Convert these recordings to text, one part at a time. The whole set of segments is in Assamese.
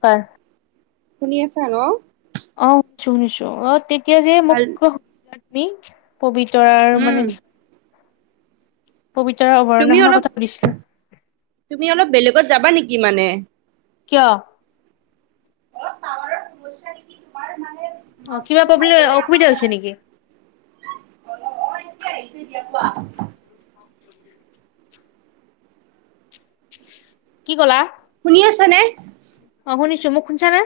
হয় শুনি আছো ন। অ শুনিছো শুনিছো অহ তেতিয়া যে মোক ভাল শুনিছিলা তুমি। পবিতৰাৰ মানে উম বিষয়ে। পবিতৰা তুমি অভয়াৰণ্যখনৰ অলপ কথা সুধিছিলা। তুমি অলপ বেলেগত যাবা নেকি মানে। কিয়? পাৱাৰৰ সমস্যা নেকি তোমাৰ মান। অ কিবা প্ৰব্লেম অসুবিধা হৈছে নেকি! অলপ অ এতিয়া আহিছে দিয়া কোৱা। কি ক'লা। শুনি আছা নে। অ শুনিছো মোক শুনছা নে।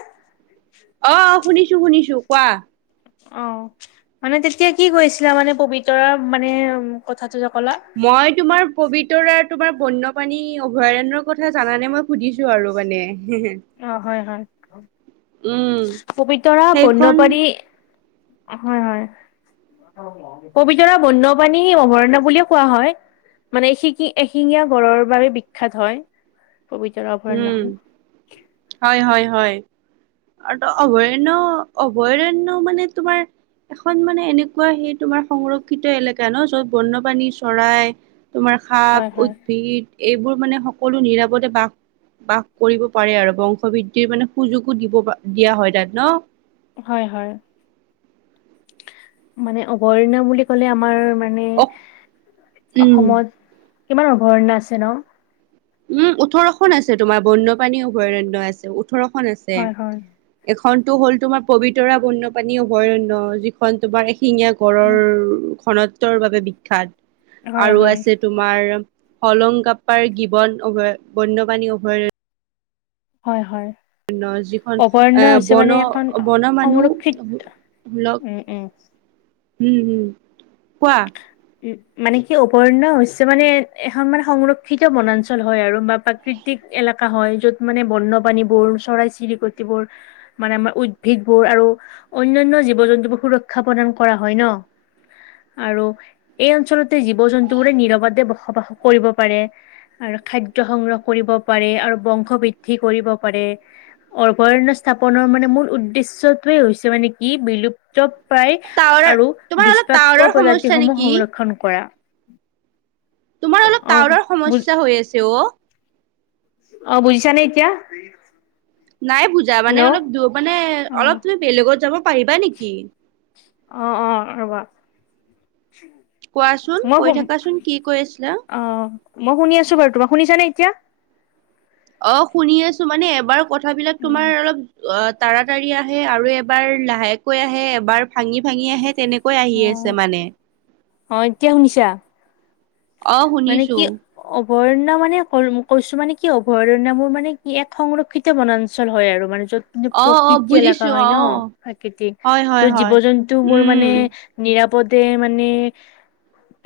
অ শুনিছো শুনিছো কোৱা। অ মানে তেতিয়া কি কৈছিলা মানে পবিতৰা মানে। কথাটো যে ক'লা মই তোমাৰ পবি। তৰা তোমাৰ বন্যপাণী অভয়াৰণ্যৰ কথা জানানে মই সুধিছো আৰু মানে। অ হয় হয় উম পবিতৰা সেইখন বন্যপ্ৰাণী। হয় হয়। পবিতৰা বন্যপাণী অভৰন্য বুলিয়ে কোৱা হয়। মানে শিকি এশিঙীয়া গড়ৰ বাবে বিখ্যাত হয় পবিতৰা উম অভৰান্যখন। হয় হয় হয় আৰু অভৰান্য অভৰান্য মানে তোমাৰ এখন মানে এনেকুৱা সেই তোমাৰ সংৰক্ষিত এলেকা ন যত বন্যপ্ৰানী চৰাই তোমাৰ সাপ, হয় হয় উদ্ভিদ, এইবোৰ মানে সকলো নিৰাপদে বাস বাস কৰিব পাৰে আৰু বংশ বৃদ্ধিৰ মানে সুযোগো দিয়া হয় তাত ন। হয় হয়। মানে অভৰান্য বুলি ক'লে আমাৰ। মানে অ উম অসমত কিমান অভৰন্য আছে ন? উম ওঠৰখন আছে তোমাৰ বন্যপ্ৰাণী অভৰণ্য আছে। ওঠৰখন আছে। হয় হয় এখন টো হ'ল তোমাৰ পবিতৰা বন্যপ্ৰাণী অভৰন্য যিখন তোমাৰ। এশিঙীয়া গঁড়ৰ খনত্বৰ বাবে বিখ্যাত। হয় আৰু হয়। আছে তোমাৰ। হলংগাপ্পাৰ গীৱন অভয় বন্যপাণী অভৰান্য। হয় হয় যিখন এ অভৰন্য হৈছে বন মানে এখন বন মানুহ সংৰক্ষিত। লগ উম উম! উম উম কোৱা। উ মানে কি অভৰন্য হৈছে মানে এখন মানে সংৰক্ষিত বনাঞ্চল হয় আৰু বা প্ৰাকৃতিক। এলেকা হয় য'ত মানে বন্যপাণী বোৰ চৰাই চিৰিকতি বোৰ মানে আমাৰ উদ্ভিদ বোৰ। আৰু অন্যান্য জীৱ জন্তুবোৰ সুৰক্ষা প্ৰদান কৰা হয় ন। আৰু এই অঞ্চলতে জীৱ জন্তু বোৰে নিৰপদে বসবাস কৰিব পাৰে আৰু খাদ্য সংগ্ৰহ কৰি। পাৰে আৰু বংশ বৃদ্ধি কৰিব পাৰে। অভয়ণ্য স্থাপনৰ মানে মূ উদ্দেশ্যটোয়ে হৈছে মানে কি বিলুপ। উপায় টাৱাৰৰ আৰু তোমাৰ অলপ দুষ্প্ৰাপ্য টাৱাৰৰ সমস্যা প্ৰজাতিসমূহ নেকি সংৰক্ষণ কৰা। উম! তোমাৰ অলপ টাৱাৰৰ সমশ্যা হৈ আছে অ। অ বুজিছা নাই এতিয়া? নাই বুজা মানে হেল্ল' অলপ মানে অলপ অ' তুমি বেলেগত যাব পাৰিবা নেকি? অ অ ৰবা কোৱাচোন কৈ মই থাকাচোন কি কৈ আছিলা অ মই শুনি আছো বাৰু তোমাক শুনিছানে এতিয়া? অ শুনি আছো মানে এবাৰ কথাবিলাক উম, তোমাৰ অলপ অ! তাৰাতাৰি আহে আৰু এবাৰ লাহেকৈ আহে এবাৰ ভাঙি ভাঙি আহে তেনেকুৱা কৈ আহি আছে অ' মানে। অ' এতিয়া শুনিছা? অ শুনিছো। অভৰন্য মানে কৈছো মানে কি অভৰণা মোৰ মানে কি এক সংৰক্ষিত বনাঞ্চল হয়। আৰু মানে য'ত কিন্তু অ অ প্ৰকৃতি এলেকা বুজিছো হয় অ ন প্ৰাকৃতিক হয় হয় ত'ত জীৱ হয় জন্তু মোৰ উম মানে নিৰাপ পদে মানে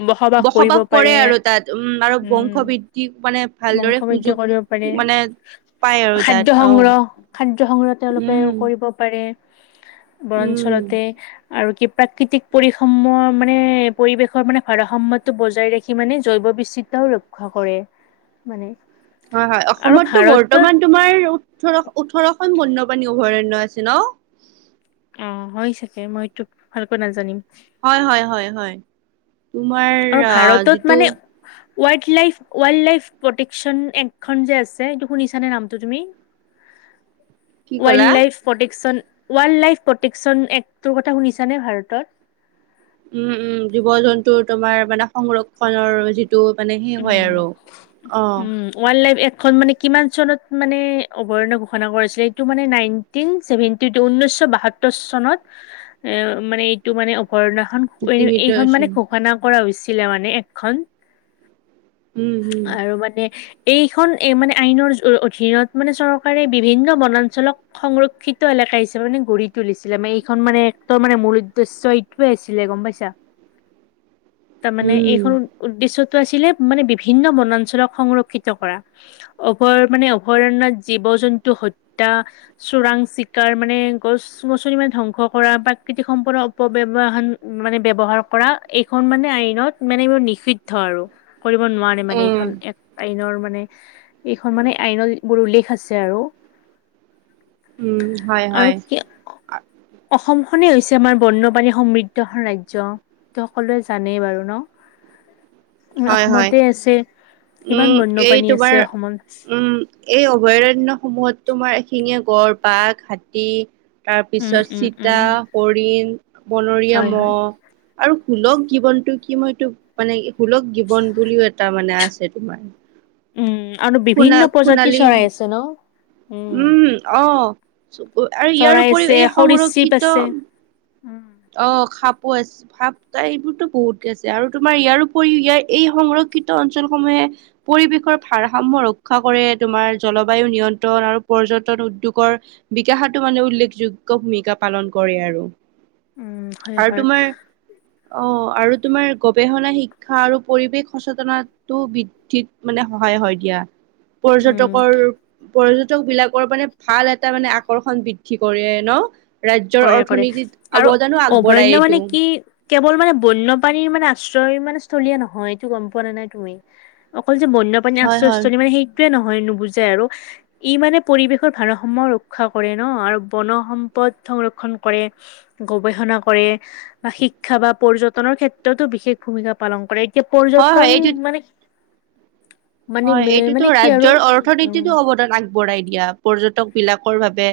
বসবাস কৰিব কৰে পাৰে। আৰু তাত উম আৰু উম বংশবৃদ্ধি মানে বংশ ভালদৰে বদ্ধ সুযোগ কৰিব পাৰে। মানে পায় আৰু তাত খাদ্য অ সংগ্ৰহ খাদ্য সংগ্ৰহ তেওঁলোকে উম কৰিব পাৰে। উম বনাঞ্চলতে। আৰু কি প্ৰাকৃতিক পৰীসমূহৰ মানে পৰিৱেশৰ মানে ভাৰসাম্যটো বজাই ৰাখি মানে জৈৱ বিচিত্ৰাও ৰক্ষা কৰে মানে। হয় হয় আৰু অসমতটো ভাৰতত বৰ্তমান তোমাৰ ওঠৰ ওঠৰ খন বন্যপাণী অভৰাণ্য আছে ন? অ হয় চাগে মই এইটো ভালকৈ নাজানিম। হয় হয় হয়। তোমাৰ আৰু ভাৰতত যিটো মানে ৱাইল্ড লাইফ প্ৰতিক্স্বন এখন যে আছে শুনিছে নে নামটো তুমি? কি ক'লা ৱাইল্ড লাইফ প্ৰতিক্স্বন ৱাইল্ড লাইফ প্ৰতিক্স্বন এক্টটো কথা শুনিছানে ভাৰতত? উম উম জীৱ জন্তুৰ তোমাৰ মানে সংৰক্ষনৰ যি তটো মানে সেই উম হয় আৰু অ। উম ৱাইল্ড লাইফ এক্ট মানে কিমান চনত মানে অৱৰ্ণ ঘোষণা কৰিছিল? এইটো মানে নাইনটিন চেভেনটি টু উনৈশ শ বাসত্তৰ চনত এ মানে এইটো মানে ঘৰ্ণাখন সেইটো এইখন মানে আছিল ঘোষণা কৰা হৈছিলে মানে একখন। উম হম আৰু মানে এইখন এ মানে আইনৰ অধীনত মানে চৰকাৰে বিভিন্ন বনাঞ্চলক সংৰক্ষিত এ হিচাপে মানে গঢ়ি তুলিছিলে মানে এইখন মানে এক্টৰ মানে মূল উদ্দেশ্য এইটোয়ে আছিলে। গম পাইছা? তাৰমানানে উম এইখন উদ্দেশ্যতটো আছিলে মানে ভিন্ন বনাঞ্চলক সংৰক্ষিত কৰা। অভয় মানে অভয়াৰণয়ত জীৱ জন্তু এটা চোৰাং চিকাৰ মানে গছ গছনি মানে ধ্বংস কৰা প্ৰাকৃতিক সম্পদৰ অপব্য মানে বৱহাৰ কৰা এইখন মানে আইনত মানে এইবোৰ নিষিদ্ধ আৰু কৰিব নোৱাৰ মানে উম এইখন এক আইনৰ মান মানে এইখন মানে আইনৰ বোৰ উল্লেখ আছে আৰু। উম হয় আৰু হয় কি অসম খনেই হৈছে আমাৰ বন্যপানী সমৃদ্ধ ৰাজ্য ত সকলোৱে জানেই বাৰু ন? হয় হয় অসমতে আছে কিমান উম এই বন্যপ্ৰাণী আছে তোমাৰ অসমত উম এই অভয়াৰন্য সমূহত তোমাৰ এশিঙীয়া গড়, বাঘ, হাতী, তাৰ উম পিছত উম উম চিতা, হৰিণ, বনৰীয়া হয় হয় মহ আৰু সুলভ গীৱনটো কি মই এইটো মানে সুলক গীৱন বুলিও এটা মানে আছে তোমাৰ। উম আৰু সোণা বিভিন্ন প্ৰজাতিৰ সোণালী চৰাই আছে ন? উম আহ আৰু ইয়াৰ চৰাই উপৰিও আছে এই সৰীসৃপ সংৰক্ষিত আছে উম অ সাপো আছে সাপ তাই এইবোৰতো বহুত গে আছে আৰু তোমাৰ ইয়াৰ উপৰি ইয়াৰ এই সংগ্ৰহ ক্ষিত অঞ্চলসমূহে পৰিৱেশৰ ভাৰসাম্য ৰক্ষা কৰে তোমাৰ জলবায়ু নিয়ন্ত্ৰণ আৰু পৰ্যটন উদ্যোগৰ বিকাশতো মানে উল্লেখযোগ্য ভূমিকা পালন কৰে আৰু। উম হয় আৰু হয় তোমাৰ অ আৰু তোমাৰ গৱেষণা শিক্ষা আৰু পৰিৱেশ সচেতনাটো বৃদ্ধিত মানে সহায় হয় দিয়া। উম পৰ্যটকৰ পৰ্যটক বিলাকৰ মানে ভাল এটা মানে আকৰ্ষণ বৃদ্ধি কৰে ন? ৰাজ্যৰ কৰে কৰে অৰ্থনীতিত আৰু অৱদানো আগবঢ়ায় অভয়াৰণ্য এইটো মানে কি কেৱল মানে বন্যপাণীৰ মানে আশ্ৰয় মানে স্থলীয়া নহয়। এইটো গম পোৱা না নাই তুমি? অকল যে বন্যপ্ৰাণী হয় হয় আশয়স্থলী মানে সেই টোৱে নহয় নুবুজে আৰু ই মানে পৰিৱেশৰ ভাৰসমাম্য ৰক্ষা কৰে ন আৰু বন সম্পদ সংৰক্ষণ কৰে, গৱেষণা কৰে বা শিক্ষা বা পৰ্যটনৰ ক্ষেত্ৰতো বিশেষ ভূমিকা পালন কৰে, এতিয়া হয় হয় পৰ্যটন এইটো মানে মানে হয় এইটোতো মানে কি আৰু ৰাজ্যৰ উম অৰ্থনীতিতো অৱদান আগ বঢ়াই দিয়া, পৰ্যটক বিলাকৰ বাবে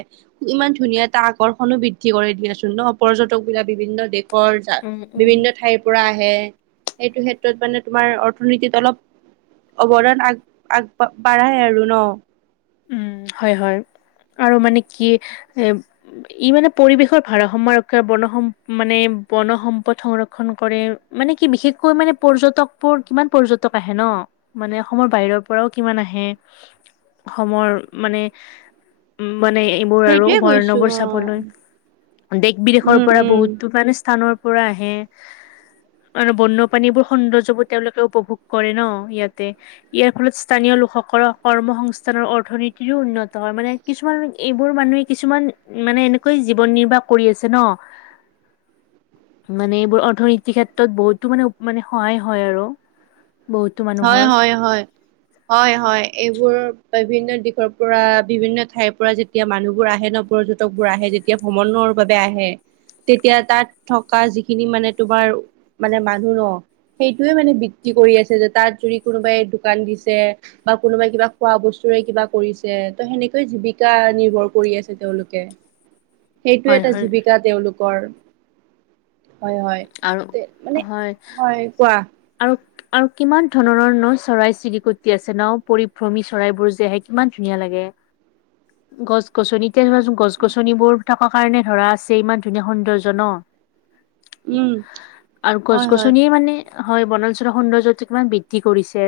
ইমান ধুনীয়া এটা আকৰ্ষণো বৃদ্ধি কৰে দিয়াচোন ন। পৰ্যটক বিলাক বিভিন্ন দেশৰ উম উম বিভিন্ন ঠাইৰ পৰা আহে। হে সেইটো ক্ষেত্ৰত মানে তোমাৰ অৰ্থনীতিত অলপ অৱদান আগ আগ বাঢ়াই আৰু ন? উম, হয়, হয়। আৰু মানে কি এ ই মানে পৰিৱেশৰ ভাৰসাম্য ৰক্ষা বৰ্ণসম মানে বন সম্পদ সংৰক্ষণ কৰে, মানে কি বিশেষকৈ মানে পৰ্যটকবোৰ কিমান পৰ্যটক আহে ন? মানে অসমৰ বাহিৰৰ পৰাও কিমান আহে। অসমৰ মানে উ মানে এইবোৰ আৰু সেইটোয়ে কৈছো অভয়াৰণ্যবোৰ অ চাবলৈ। দেশ-বিদেশৰ উম পৰা উম বহুতো মানে স্থানৰ পৰা আহে। আৰু বন্যপ্ৰাণীবোৰ সৌন্দৰ্যবোৰ তেওঁলোকে উপভোগ কৰে ন ইয়াতে। ইয়াৰ ফলত স্থানীয় লোকসকলৰ কৰ্মসং স্থানৰ অৰ্থনীতিৰো উন্নত হয়। মানে কিছুমান এইবোৰ মানুহে কিছুমান মানে এনেকৈ জীৱন নিৰ্বাহ কৰি আছে ন। মানে এইবোৰ অৰ্থনীতিৰ ক্ষেত্ৰত বহুতো মানে মানে সহায় হয় আৰু। বহুতো হয় মানুহৰ হয় হয় হয় হয়। এইবোৰ বিভিন্ন দিশৰ পৰা বিভিন্ন ঠাইৰ পৰা যেতিয়া মানুহবোৰ আহে ন পৰ্যটক বোৰ আহে যেতিয়া ভ্ৰমণ। বাবে আহে। তেতিয়া তাত থকা যিখিনি মানে তোমাৰ মানে মানুহ ন। সেইটোৱে মানে বিক্ৰী কৰি আছে যাত তাত যদি কোনোবাই দোকান দিছে বা কোনোবাই কিবা খোৱা বস্তুৰে কিবা কৰিছে ত সেনেকৈ জীৱিকা নিৰ্ভৰ কৰি আছে তেওঁলোকে। সেইটো হয় এটা হয় জীৱিকা তেওঁলোকৰ। হয় হয় আৰু তে মানে হয় আৰু আৰু কিমান ধৰণৰ ন চৰাই-চিৰিকটি আছে ন? পৰিভ্ৰমী চৰাই বোৰ যে আহে কিমান ধুনীয়া লাগে। গছ-গছনি এতিয়া ধৰাচোন গছ-গছনিবোৰ থকা কাৰণে ধৰা আছে ইমান ধুনীয়া সৌন্দৰ্য ন। উম আৰু হয় হয় গছ-গছনিয়ে মানে হয়, বনাঞ্চলৰ সৌন্দৰ্যটো কিমান বৃদ্ধি কৰিছে।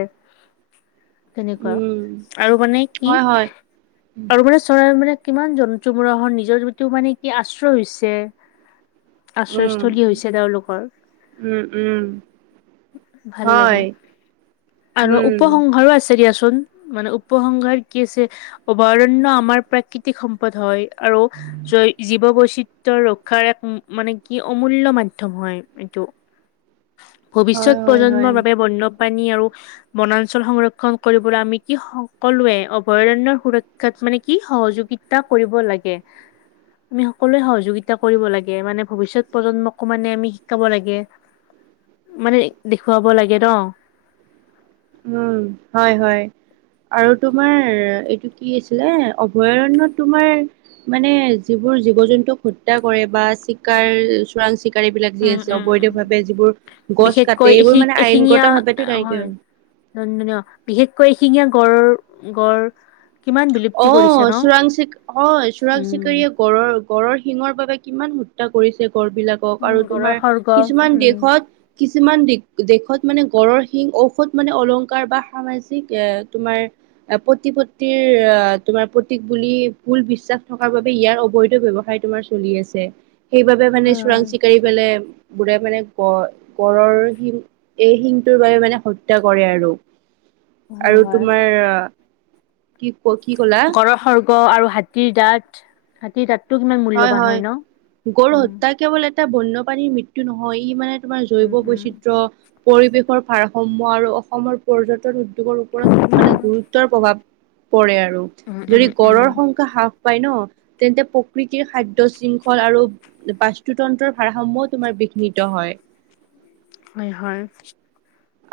তেনেকুৱা উম আৰু মানে কি হয় হয় আৰু মানে চৰাই মানে কিমান জন্তুবিলাকৰ নিজৰ যও মানে কি আশ্ৰয় হৈছে। আশ্ৰয় থলী উম হৈছে তেওঁলোকৰ। উম উম ভাল হয় লাগে আৰু উম উপসংহাৰো আছে দিয়াচোন। মানে উপসংহাৰ কি আছে অভয়াৰণ্য আমাৰ প্ৰাকৃতিক সম্পদ হয়। আৰু জৈ জীৱ বৈচিত্ৰৰ ৰক্ষাৰ এক মানে কি অমূল্য মাধ্যম হয় এইটো। হয় ভৱিষ্যত হয় হয় প্ৰজন্মৰ বাবে বন্য পানী আৰু বনাঞ্চল সংৰক্ষণ কৰিবলৈ আমি কি সকলোৱে অভয়াৰণ্য সুৰক্ষাত। মানে কি সহযোগিতা কৰিব লাগে। আমি সকলোৱে সহযোগিতা কৰিব লাগে মানে ভৱিষ্যত, - প্ৰজন্মক মানে আমি শিকাব লাগে। মানে দেখুৱাব লাগে ন উম হয় হয়। আৰু তোমাৰ এইটো কি আছিলে অভয়াৰণ্য তোমাৰ মানে যিবোৰ জীৱ জন্তুক হত্যা কৰে বা চিকাৰ চোৰাং- চিকাৰী বিলাক যি উম আছে উম অবৈধ উম ভাৱে যিবোৰ গছ বিশেষকৈ কাটতে এশি এইবোৰ মানে আইনগত ভাৱো তেনেকে- নন বিশেষকৈ এশিঙীয়া গড়ৰ, গড় কিমান বিলুপ্তি অ কৰিছে ন চোৰাং চ অ চোৰাং উম চিকাৰীয়ে গড়ৰ, গড়ৰ শিঙৰ বাবে- কিমান হত্যা কৰিছে গড় বিলাকক উম আৰু গড়ৰ তোমাৰ সৰ্গ কিছুমান উম দেশত- যিমান দি দেশত মানে গড়ৰ সিং ঔষধ মানে অলংকাৰ বা সামাজিক এ তোমাৰ- প্ৰতি- তোমাৰ প্ৰতীক বুলি ভুল বিশ্বাস থকাৰ বাবে ইয়াৰ অবৈধ ব্যৱসায় তোমাৰ চলি আছে। সেইবাবে মানে হয় চোৰাং হয় চিকাৰি পেললে- বোৰে মানে গড গড়ৰ শিং এই শিংটোৰ বাবে মানে হত্যা কৰে আৰু- হয় আৰু হয় তোমাৰ। কি ক কি ক'লা- গঁড়ৰ সৰ্গ আৰু হাতীৰ, দাঁত হাতীৰ দাঁত, হয় হয় গৰু সত্যা কেৱল এ এটা বন্যপাণীৰ মৃত্যু নহয় ই মানে তোমাৰ জৈৱ উম, উম। বৈচিত্ৰয়- পৰিৱেশৰ ভাৰসাম্য আৰু অসমৰ পৰ্যটন উদ্যোগৰ ওপৰত মানে গুৰুত্বৰ প্ৰভাৱ- কৰে আৰু উম, উম, যদি উম, গড়ৰ সংবাদ হ্ৰাস পায় ন তেন্তে প্ৰকৃতিৰ খাদ্য শৃংখল আৰু বাস্তুতন্ত্ৰৰ ভাৰাসমূহ তোমাৰ বিঘ্নিত হয়। হয় হয়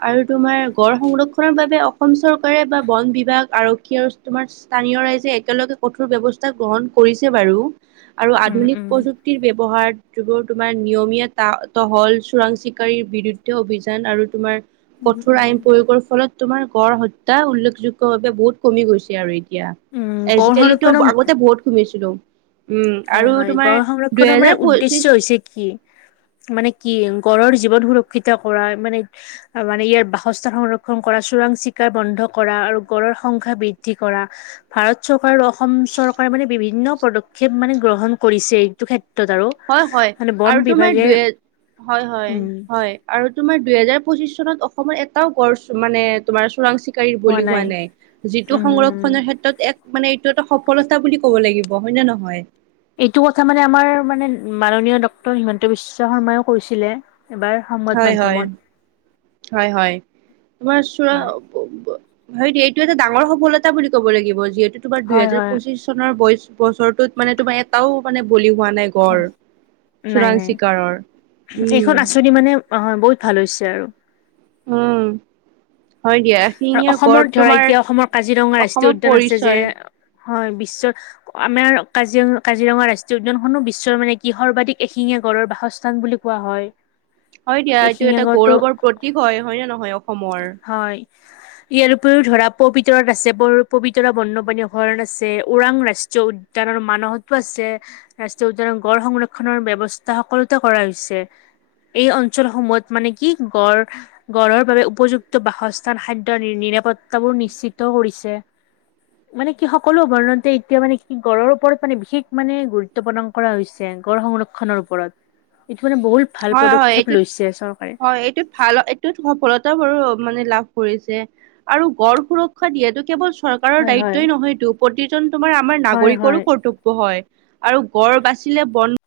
আৰু তোমাৰ গড় সংৰক্ষনৰৰ বাবে অসম চৰকাৰে বা বন বিভাগ আৰক্ষী আৰু তোমাৰ- স্থানীয় ৰাইজে একেলগে কঠোৰ ব্যৱস্থা গ্ৰহণ কৰিছে। বাৰু আৰু উম, আধুনিক উম। প্ৰযুক্তিৰ ব্যৱহাৰ- যিবোৰ তোমাৰ নিয়মীয়া ত তহল চোৰাং চিকাৰীৰ বিৰুদ্ধে অভিযান আৰু তোমাৰ- উম, কঠোৰ উম। আইন প্ৰয়োগৰ ফলত তোমাৰ গড় হত্যা উল্লেখযোগ্য ভাৱে বহুত কমি গৈছে আৰু এ এতিয়া উম, গঁড় আজিকালিতো সংৰক্ষণৰ আগতে বহুত শুনিছিলো। হয় হয় গড় সংৰক্ষণৰ মানে উদ্দেশ্য পঁচিশ হৈছে কি মানে কি গড়ৰ জীৱন সুৰক্ষিত কৰা মানে মানে ইয়াৰ বাসস্থা সংৰক্ষণ কৰা চোৰাং চিকাৰ বন্ধ কৰা। আৰু গড়ৰ সংখ্যা বৃদ্ধি কৰা ভাৰত চৰকাৰ আৰু অসম চৰকাৰ মানে বিভিন্ন পদপ- মানে গ্ৰহণ কৰিছে এইটো ক্ষেত্ৰত- আৰু হয় হয় মানে বন আৰু তোমাৰ বিভাগে দুই এ হয় উম, হয় আৰু তোমাৰ দুহেজাৰ- পঁচি চনত অসমত এটাও গড় মানে তোমাৰ চোৰাং চিকাৰী বলি হোৱা নাই যিটো উম, সংৰক্ষণৰ ক্ষেত্ৰত এক মানে এইটো এটা সফলতা বুলি ক'ব লাগিব হয় নে নহয়। এইটো কথা মানে আমাৰ মানে মাননীয় ডক্টৰ হিমন্ত বিশ্ব শৰ্মাইও কৈছিলে। এবাৰ সংবাদ হয় হয় মাধ্যমত- হয় হয় তোমাৰ হয়, চৰা- হয় দিয়া এইটো এটা ডাঙৰ সফলতা বুলি ক'ব লাগিব যিহেতু তোমাৰ হয়, দুইহেজাৰ হয় পঁচিশ চনৰ বয় বছৰটোত মানে তোমাৰ এটাও মানে বলি হোৱা নাই গড়- নাই চোৰাং নাই চিকাৰৰ উম এইখন আচনি মানে অ বহুত ভাল হৈছে। আৰু উম হয় দিয়া আৰু এশিঙীয়া গড় অসমৰ ধৰা তোমাৰ এতিয়া অসমৰ কাজিৰঙা অসমৰ ৰাষ্ট্ৰীয় উদ্যান আছে। যে পৰিচয় হয় বিশ্ব আমাৰ কাজিৰ কাজিৰঙা, ৰাষ্ট্ৰীয় উদ্যানখননো বিশ্বৰ মানে কি সৰ্বাধিক এশিঙীয়া, গড়ৰ বাসস্থান বুলি কোৱা হয়। হয় দিয়া এইটো এশিঙীয়া এটা গঁড়টো গৌৰৱৰ প্ৰতীক হয় হয় ন নহয় অসমৰ। [inaudible] ইয়াৰ উপৰিও ধৰা পবিতৰত আছে পবিতৰা বনপাণী ঘণ আছে ওৰাং ৰাষ্ট্ৰীয় উদ্যান। মানহতো আছে ৰাষ্ট্ৰীয় উদ্যানৰ গড় সংৰক্ষনৰৰ ব্যৱস্থা সকলোতো কৰা হৈছে। এই অঞ্চলসমূহত মানে কি গড় গঁড়ৰ বাবে উপযুক্ত বাসস্থ খাদ্য নিৰাপত্তাবোৰ নিশ্চিত কৰিছে। মানে কি সকলো উদৰণতে এতিয়া মানে কি গড়ৰ ওপৰত মানে বিশেষ মানে গুৰুত্ব প্ৰদান কৰা হৈছে। গড় সংৰক্ষণৰ ওপৰত মানে বহুত ভাল হয় হয় পদক্ষেপ এইটোত লৈছে চৰকাৰে হয় এইটোত ভাল এইটো সফলতা মানে লাভ কৰিছে আৰু গড় সুৰক্ষা দিয়াটো কেৱল চৰকাৰৰ হয় হয় দায়িত্বই নহয়তো, প্ৰতিজন তোমাৰ আমাৰ হয় নাগৰিকৰো হয় কৰ্তব্য হয়। আৰু গড় বাচিলে বন